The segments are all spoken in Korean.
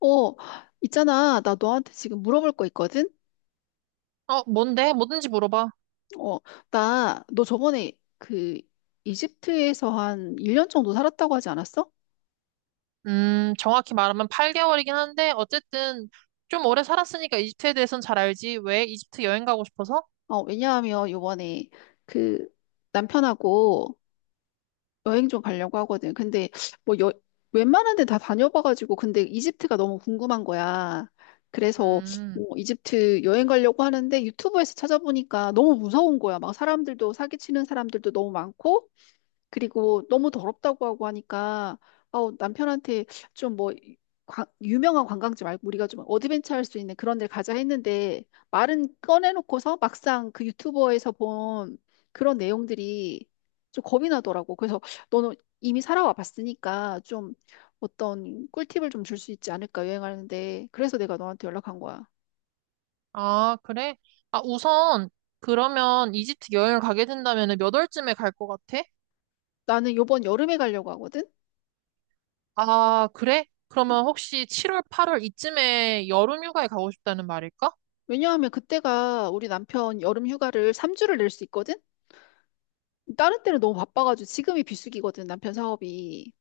어, 있잖아. 나 너한테 지금 물어볼 거 있거든? 어, 뭔데? 뭐든지 물어봐. 어, 나, 너 저번에 그 이집트에서 한 1년 정도 살았다고 하지 않았어? 정확히 말하면 8개월이긴 한데, 어쨌든 좀 오래 살았으니까 이집트에 대해서는 잘 알지. 왜 이집트 여행 가고 싶어서? 어, 왜냐하면 요번에 그 남편하고 여행 좀 가려고 하거든. 근데 뭐 여, 웬만한 데 다 다녀봐가지고 근데 이집트가 너무 궁금한 거야. 그래서 음. 이집트 여행 가려고 하는데 유튜브에서 찾아보니까 너무 무서운 거야. 막 사람들도 사기치는 사람들도 너무 많고 그리고 너무 더럽다고 하고 하니까 남편한테 좀 뭐 유명한 관광지 말고 우리가 좀 어드벤처 할 수 있는 그런 데 가자 했는데 말은 꺼내놓고서 막상 그 유튜버에서 본 그런 내용들이 좀 겁이 나더라고. 그래서 너는 이미 살아와 봤으니까 좀 어떤 꿀팁을 좀 줄 수 있지 않을까 여행하는데 그래서 내가 너한테 연락한 거야. 아, 그래? 아, 우선, 그러면 이집트 여행을 가게 된다면 몇 월쯤에 갈 것 같아? 나는 요번 여름에 가려고 하거든. 아, 그래? 그러면 혹시 7월, 8월 이쯤에 여름 휴가에 가고 싶다는 말일까? 왜냐하면 그때가 우리 남편 여름 휴가를 3주를 낼 수 있거든. 다른 때는 너무 바빠가지고 지금이 비수기거든, 남편 사업이.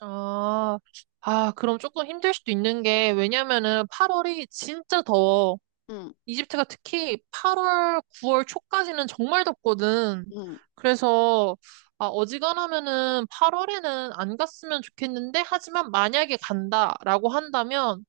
아, 아, 그럼 조금 힘들 수도 있는 게, 왜냐면은 8월이 진짜 더워. 응, 이집트가 특히 8월, 9월 초까지는 정말 덥거든. 응. 그래서, 아, 어지간하면은 8월에는 안 갔으면 좋겠는데 하지만 만약에 간다라고 한다면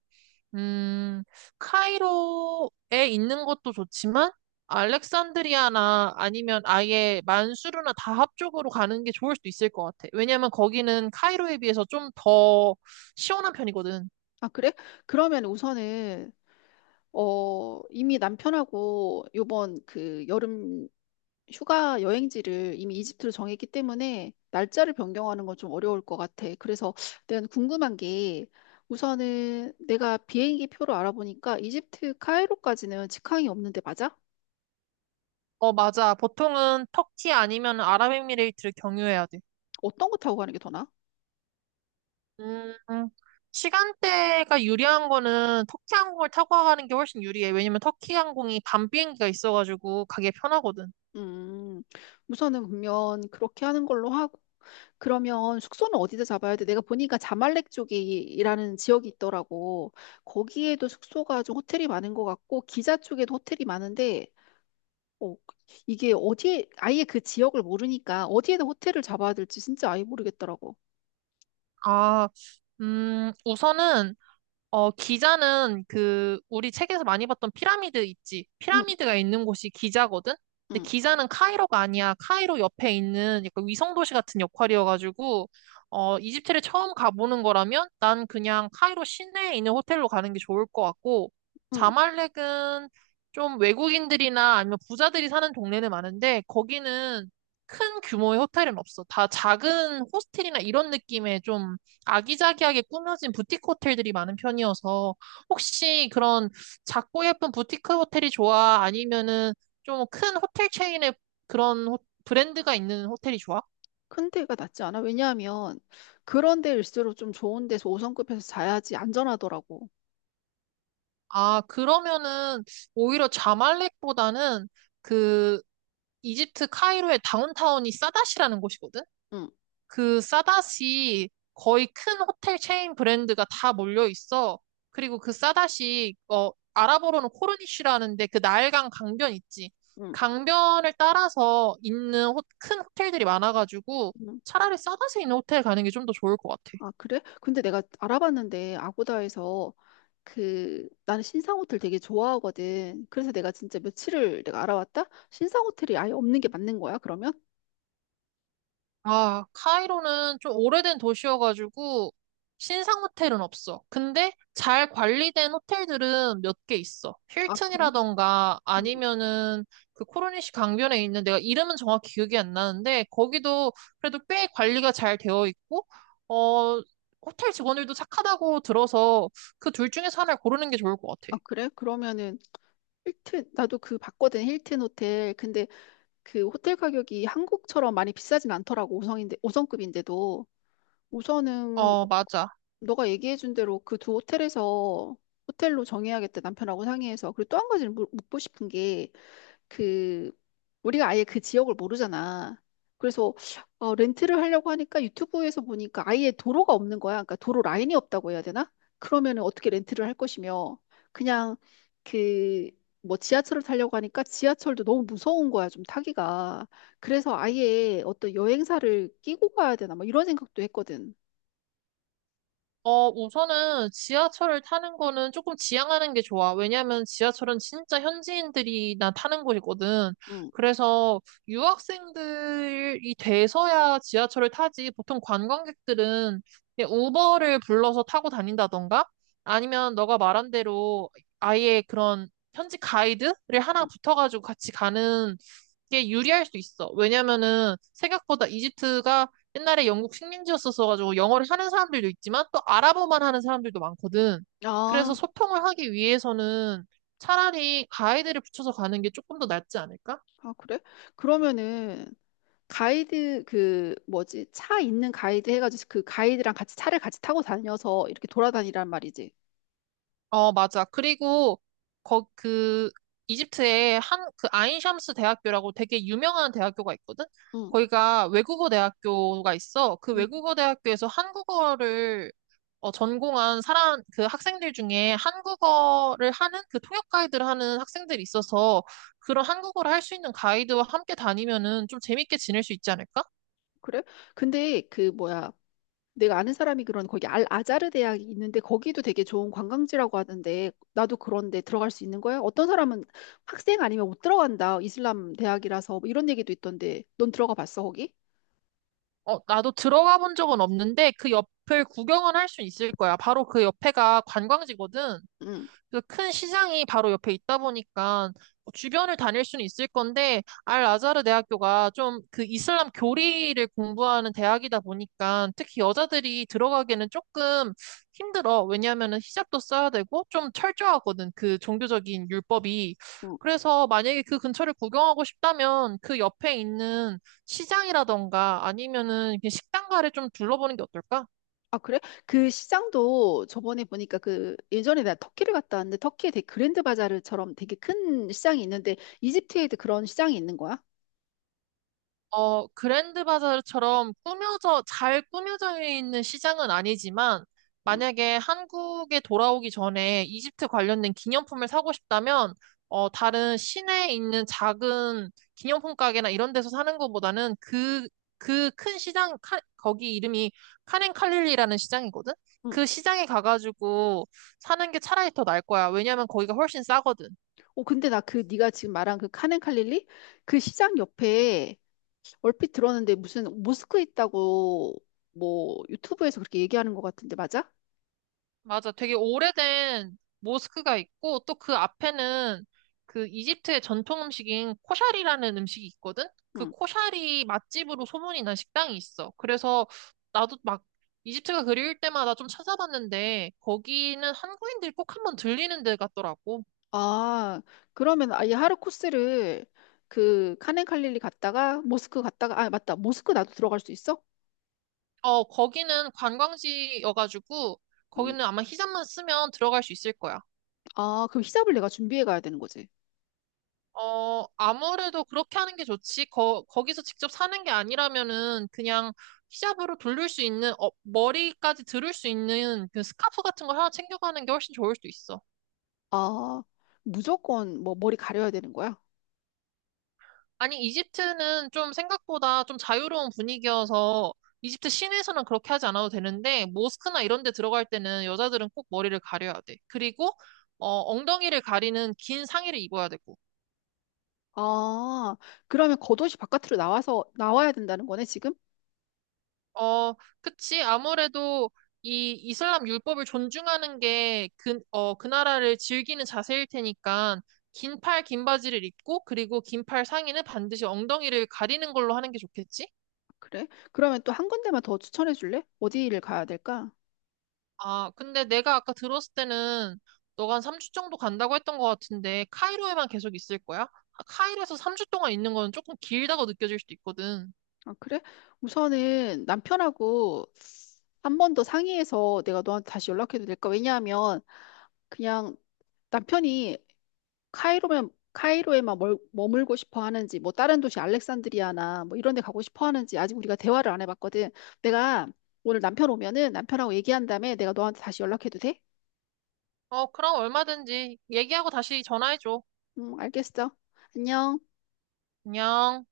음, 카이로에 있는 것도 좋지만 알렉산드리아나 아니면 아예 만수르나 다합 쪽으로 가는 게 좋을 수도 있을 것 같아. 왜냐면 거기는 카이로에 비해서 좀 더 시원한 편이거든. 아, 그래? 그러면 우선은, 이미 남편하고 요번 그 여름 휴가 여행지를 이미 이집트로 정했기 때문에 날짜를 변경하는 건 좀 어려울 것 같아. 그래서 내가 궁금한 게 우선은 내가 비행기 표로 알아보니까 이집트 카이로까지는 직항이 없는데 맞아? 어, 맞아. 보통은 터키 아니면 아랍에미레이트를 경유해야 돼. 어떤 거 타고 가는 게 더 나아? 음, 시간대가 유리한 거는 터키 항공을 타고 가는 게 훨씬 유리해. 왜냐면 터키 항공이 밤 비행기가 있어가지고 가기 편하거든. 음, 우선은 그러면 그렇게 하는 걸로 하고 그러면 숙소는 어디서 잡아야 돼? 내가 보니까 자말렉 쪽이라는 지역이 있더라고. 거기에도 숙소가 좀 호텔이 많은 것 같고 기자 쪽에도 호텔이 많은데 어, 이게 어디에 아예 그 지역을 모르니까 어디에다 호텔을 잡아야 될지 진짜 아예 모르겠더라고. 아, 우선은 기자는 그, 우리 책에서 많이 봤던 피라미드 있지? 응, 피라미드가 있는 곳이 기자거든? 근데 응, 기자는 카이로가 아니야. 카이로 옆에 있는 약간 위성도시 같은 역할이어가지고, 이집트를 처음 가보는 거라면 난 그냥 카이로 시내에 있는 호텔로 가는 게 좋을 것 같고, 응. 자말렉은 좀 외국인들이나 아니면 부자들이 사는 동네는 많은데, 거기는 큰 규모의 호텔은 없어. 다 작은 호스텔이나 이런 느낌의 좀 아기자기하게 꾸며진 부티크 호텔들이 많은 편이어서 혹시 그런 작고 예쁜 부티크 호텔이 좋아? 아니면은 좀 큰 호텔 체인의 그런 브랜드가 있는 호텔이 좋아? 큰 데가 낫지 않아? 왜냐하면 그런 데일수록 좀 좋은 데서 5성급에서 자야지 안전하더라고. 아, 그러면은 오히려 자말렉보다는 그 이집트 카이로의 다운타운이 사다시라는 곳이거든? 응, 그 싸다시 거의 큰 호텔 체인 브랜드가 다 몰려 있어. 그리고 그 싸다시 아랍어로는 코르니시라는데 그 나일강 강변 있지. 응, 강변을 따라서 있는 큰 호텔들이 많아가지고 응. 차라리 싸다시 있는 호텔 가는 게 좀 더 좋을 것 같아. 아, 그래? 근데 내가 알아봤는데 아고다에서 그 나는 신상 호텔 되게 좋아하거든. 그래서 내가 진짜 며칠을 내가 알아봤다. 신상 호텔이 아예 없는 게 맞는 거야, 그러면? 아, 카이로는 좀 오래된 도시여가지고 신상 호텔은 없어. 근데 잘 관리된 호텔들은 몇 개 있어. 아, 그래? 힐튼이라던가 음, 아니면은 그 코르니시 강변에 있는 내가 이름은 정확히 기억이 안 나는데 거기도 그래도 꽤 관리가 잘 되어 있고 어 호텔 직원들도 착하다고 들어서 그 둘 중에서 하나를 고르는 게 좋을 것 같아. 아, 그래? 그러면은 힐튼 나도 그 봤거든. 힐튼 호텔. 근데 그 호텔 가격이 한국처럼 많이 비싸진 않더라고. 5성인데 5성급인데도. 우선은 어, 맞아. 너가 얘기해준 대로 그 두 호텔에서 호텔로 정해야겠다 남편하고 상의해서 그리고 또 한 가지를 묻고 싶은 게 그 우리가 아예 그 지역을 모르잖아. 그래서 렌트를 하려고 하니까 유튜브에서 보니까 아예 도로가 없는 거야. 그러니까 도로 라인이 없다고 해야 되나? 그러면은 어떻게 렌트를 할 것이며 그냥 그 뭐 지하철을 타려고 하니까 지하철도 너무 무서운 거야, 좀 타기가. 그래서 아예 어떤 여행사를 끼고 가야 되나 뭐 이런 생각도 했거든. 어, 우선은 지하철을 타는 거는 조금 지양하는 게 좋아. 왜냐면 지하철은 진짜 현지인들이나 타는 곳이거든. 응. 그래서 유학생들이 돼서야 지하철을 타지. 보통 관광객들은 그냥 우버를 불러서 타고 다닌다던가 아니면 너가 말한 대로 아예 그런 현지 가이드를 하나 붙어가지고 같이 가는 게 유리할 수 있어. 왜냐면은 생각보다 이집트가 옛날에 영국 식민지였어서 가지고 영어를 하는 사람들도 있지만 또 아랍어만 하는 사람들도 많거든. 아, 그래서 소통을 하기 위해서는 차라리 가이드를 붙여서 가는 게 조금 더 낫지 않을까? 아, 그래? 그러면은 가이드 그 뭐지? 차 있는 가이드 해가지고 그 가이드랑 같이 차를 같이 타고 다녀서 이렇게 돌아다니란 말이지. 어, 맞아. 그리고, 거, 그, 이집트에 한, 그, 아인샴스 대학교라고 되게 유명한 대학교가 있거든? 응, 거기가 외국어 대학교가 있어. 그 응, 외국어 대학교에서 한국어를 전공한 사람, 그 학생들 중에 한국어를 하는 그 통역 가이드를 하는 학생들이 있어서 그런 한국어를 할 수 있는 가이드와 함께 다니면은 좀 재밌게 지낼 수 있지 않을까? 그래? 근데 그 뭐야? 내가 아는 사람이 그런 거기 알 아자르 대학이 있는데 거기도 되게 좋은 관광지라고 하던데 나도 그런데 들어갈 수 있는 거야? 어떤 사람은 학생 아니면 못 들어간다. 이슬람 대학이라서 뭐 이런 얘기도 있던데 넌 들어가 봤어 거기? 어, 나도 들어가 본 적은 없는데 그 옆을 구경은 할 수 있을 거야. 바로 그 옆에가 관광지거든. 응. 그래서 큰 시장이 바로 옆에 있다 보니까 뭐 주변을 다닐 수는 있을 건데 알 아자르 대학교가 좀 그 이슬람 교리를 공부하는 대학이다 보니까 특히 여자들이 들어가기에는 조금 힘들어. 왜냐하면 히잡도 써야 되고 좀 철저하거든. 그 종교적인 율법이. 응. 그래서 만약에 그 근처를 구경하고 싶다면 그 옆에 있는 시장이라던가 아니면은 그냥 식당가를 좀 둘러보는 게 어떨까? 아, 그래? 그 시장도 저번에 보니까 그 예전에 나 터키를 갔다 왔는데 터키에 되게 그랜드 바자르처럼 되게 큰 시장이 있는데 이집트에도 그런 시장이 있는 거야? 어, 그랜드 바자르처럼 꾸며져, 잘 꾸며져 있는 시장은 아니지만, 음, 만약에 한국에 돌아오기 전에 이집트 관련된 기념품을 사고 싶다면, 다른 시내에 있는 작은 기념품 가게나 이런 데서 사는 것보다는 그, 큰 시장, 거기 이름이 카렌 칼릴리라는 시장이거든? 음. 그 시장에 가가지고 사는 게 차라리 더 나을 거야. 왜냐면 거기가 훨씬 싸거든. 어, 근데 나 그 네가 지금 말한 그 카넨 칼릴리 그 시장 옆에 얼핏 들었는데 무슨 모스크 있다고 뭐 유튜브에서 그렇게 얘기하는 것 같은데 맞아? 맞아. 되게 오래된 모스크가 있고, 또 그 앞에는 그 이집트의 전통 음식인 코샤리라는 음식이 있거든? 그 음. 코샤리 맛집으로 소문이 난 식당이 있어. 그래서 나도 막 이집트가 그리울 때마다 좀 찾아봤는데, 거기는 한국인들이 꼭 한번 들리는 데 같더라고. 아, 그러면 아예 하루 코스를 그 카넨 칼릴리 갔다가 모스크 갔다가 아, 맞다. 모스크 나도 들어갈 수 있어? 어, 거기는 관광지여가지고, 음. 거기는 아마 히잡만 쓰면 들어갈 수 있을 거야. 아, 그럼 히잡을 내가 준비해 가야 되는 거지. 어, 아무래도 그렇게 하는 게 좋지. 거기서 직접 사는 게 아니라면은 그냥 히잡으로 돌릴 수 있는, 머리까지 들을 수 있는 그 스카프 같은 걸 하나 챙겨가는 게 훨씬 좋을 수도 있어. 아, 무조건 뭐 머리 가려야 되는 거야? 아니, 이집트는 좀 생각보다 좀 자유로운 분위기여서 이집트 시내에서는 그렇게 하지 않아도 되는데, 모스크나 이런 데 들어갈 때는 여자들은 꼭 머리를 가려야 돼. 그리고, 엉덩이를 가리는 긴 상의를 입어야 되고. 아, 그러면 겉옷이 바깥으로 나와서 나와야 된다는 거네, 지금? 어, 그치. 아무래도 이 이슬람 율법을 존중하는 게 그 나라를 즐기는 자세일 테니까 긴 팔, 긴 바지를 입고 그리고 긴팔 상의는 반드시 엉덩이를 가리는 걸로 하는 게 좋겠지? 그래? 그러면 또 한 군데만 더 추천해 줄래? 어디를 가야 될까? 아, 근데 내가 아까 들었을 때는 너가 한 3주 정도 간다고 했던 것 같은데 카이로에만 계속 있을 거야? 아, 카이로에서 3주 동안 있는 건 조금 길다고 느껴질 수도 있거든. 아, 그래? 우선은 남편하고 한 번 더 상의해서 내가 너한테 다시 연락해도 될까? 왜냐하면 그냥 남편이 카이로만 카이로에만 머물고 싶어 하는지 뭐 다른 도시 알렉산드리아나 뭐 이런 데 가고 싶어 하는지 아직 우리가 대화를 안 해봤거든. 내가 오늘 남편 오면은 남편하고 얘기한 다음에 내가 너한테 다시 연락해도 돼? 어, 그럼 얼마든지 얘기하고 다시 전화해줘. 응, 알겠어. 안녕. 안녕.